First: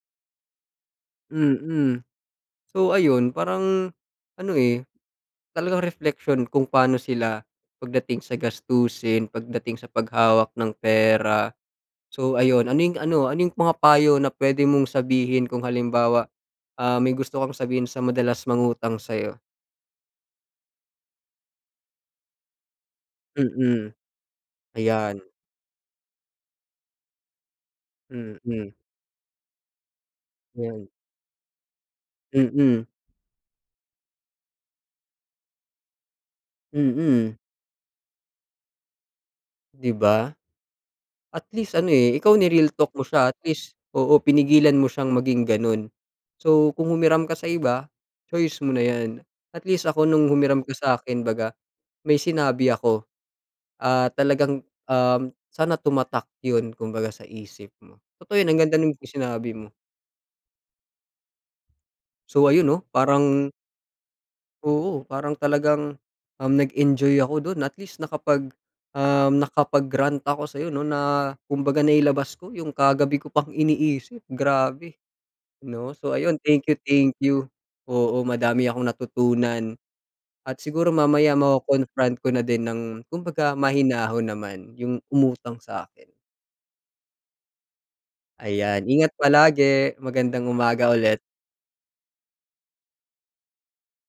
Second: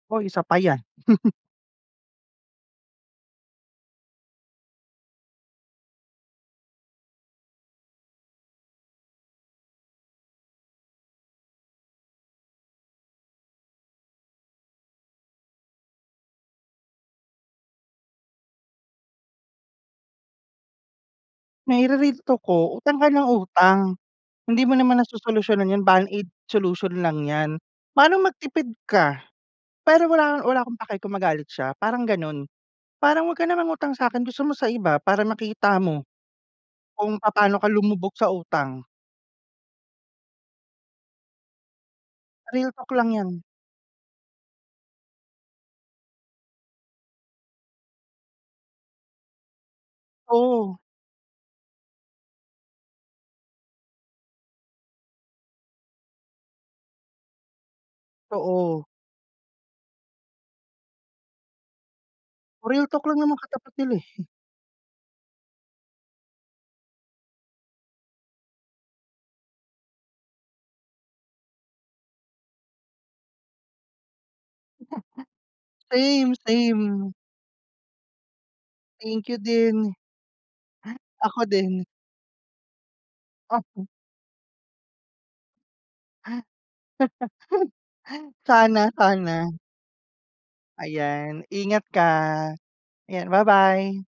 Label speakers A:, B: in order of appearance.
A: Hoy, isa pa 'yan.
B: Mm. So ayun, parang ano, eh, talagang reflection kung pano sila pagdating sa gastusin, pagdating sa paghawak ng pera. So ayun, ano yung ano, yung mga payo na puwede mong sabihin kung halimbawa, ah, may gusto kang sabihin sa madalas mangutang sa'yo.
A: Naire-real talk ko, "Utang ka nang utang
B: Mm.
A: hindi mo naman
B: Ayan.
A: nasosolusyonan 'yan, band aid solution lang 'yan. Manong magtipid
B: Mm.
A: ka." Pero wala wala akong
B: Mm.
A: paki kung magalit siya, parang gano'n.
B: Mm.
A: "Parang wag kang mangutang sa'kin, gusto mo sa iba para makita mo kung
B: Mm.
A: papaano ka lumubog sa utang."
B: Di ba? At least ano, eh, ikaw
A: Real
B: ni-real
A: talk
B: talk mo
A: lang
B: siya. At
A: 'yan.
B: least oo, pinigilan mo siyang maging ganun. So, kung humiram ka sa iba, choice mo na 'yan. At least ako nung humiram ka
A: Oo.
B: sa'kin 'baga may sinabi ako. Ah, talagang, um, sana tumatak yun kumbaga sa isip mo. Totoo 'yon, ang ganda
A: Oo.
B: nung isinabi mo. So, ayun, oh,
A: Real talk lang naman
B: parang
A: katapat nila, eh.
B: Oo. Parang talagang, um, nag-enjoy ako dun at least nakapag, um, nakapag-rant ako sa'yo 'no, na kumbaga nailabas ko yung kagabi ko pang iniisip, grabe
A: [unintelligible]
B: 'no. So
A: Same.
B: ayun, thank you,
A: Same.
B: thank you. Oo, madami akong
A: Thank you
B: natutunan
A: din.
B: at siguro mamaya
A: Ako din.
B: mako-confront ko na din ng kumbaga
A: Okey.
B: mahinahon naman yung umutang sa'kin. Ayan.
A: Sana,
B: Ingat
A: sana.
B: palagi. Magandang umaga ulit.
A: Ayan. Ingat ka. 'Yan, ba-bye.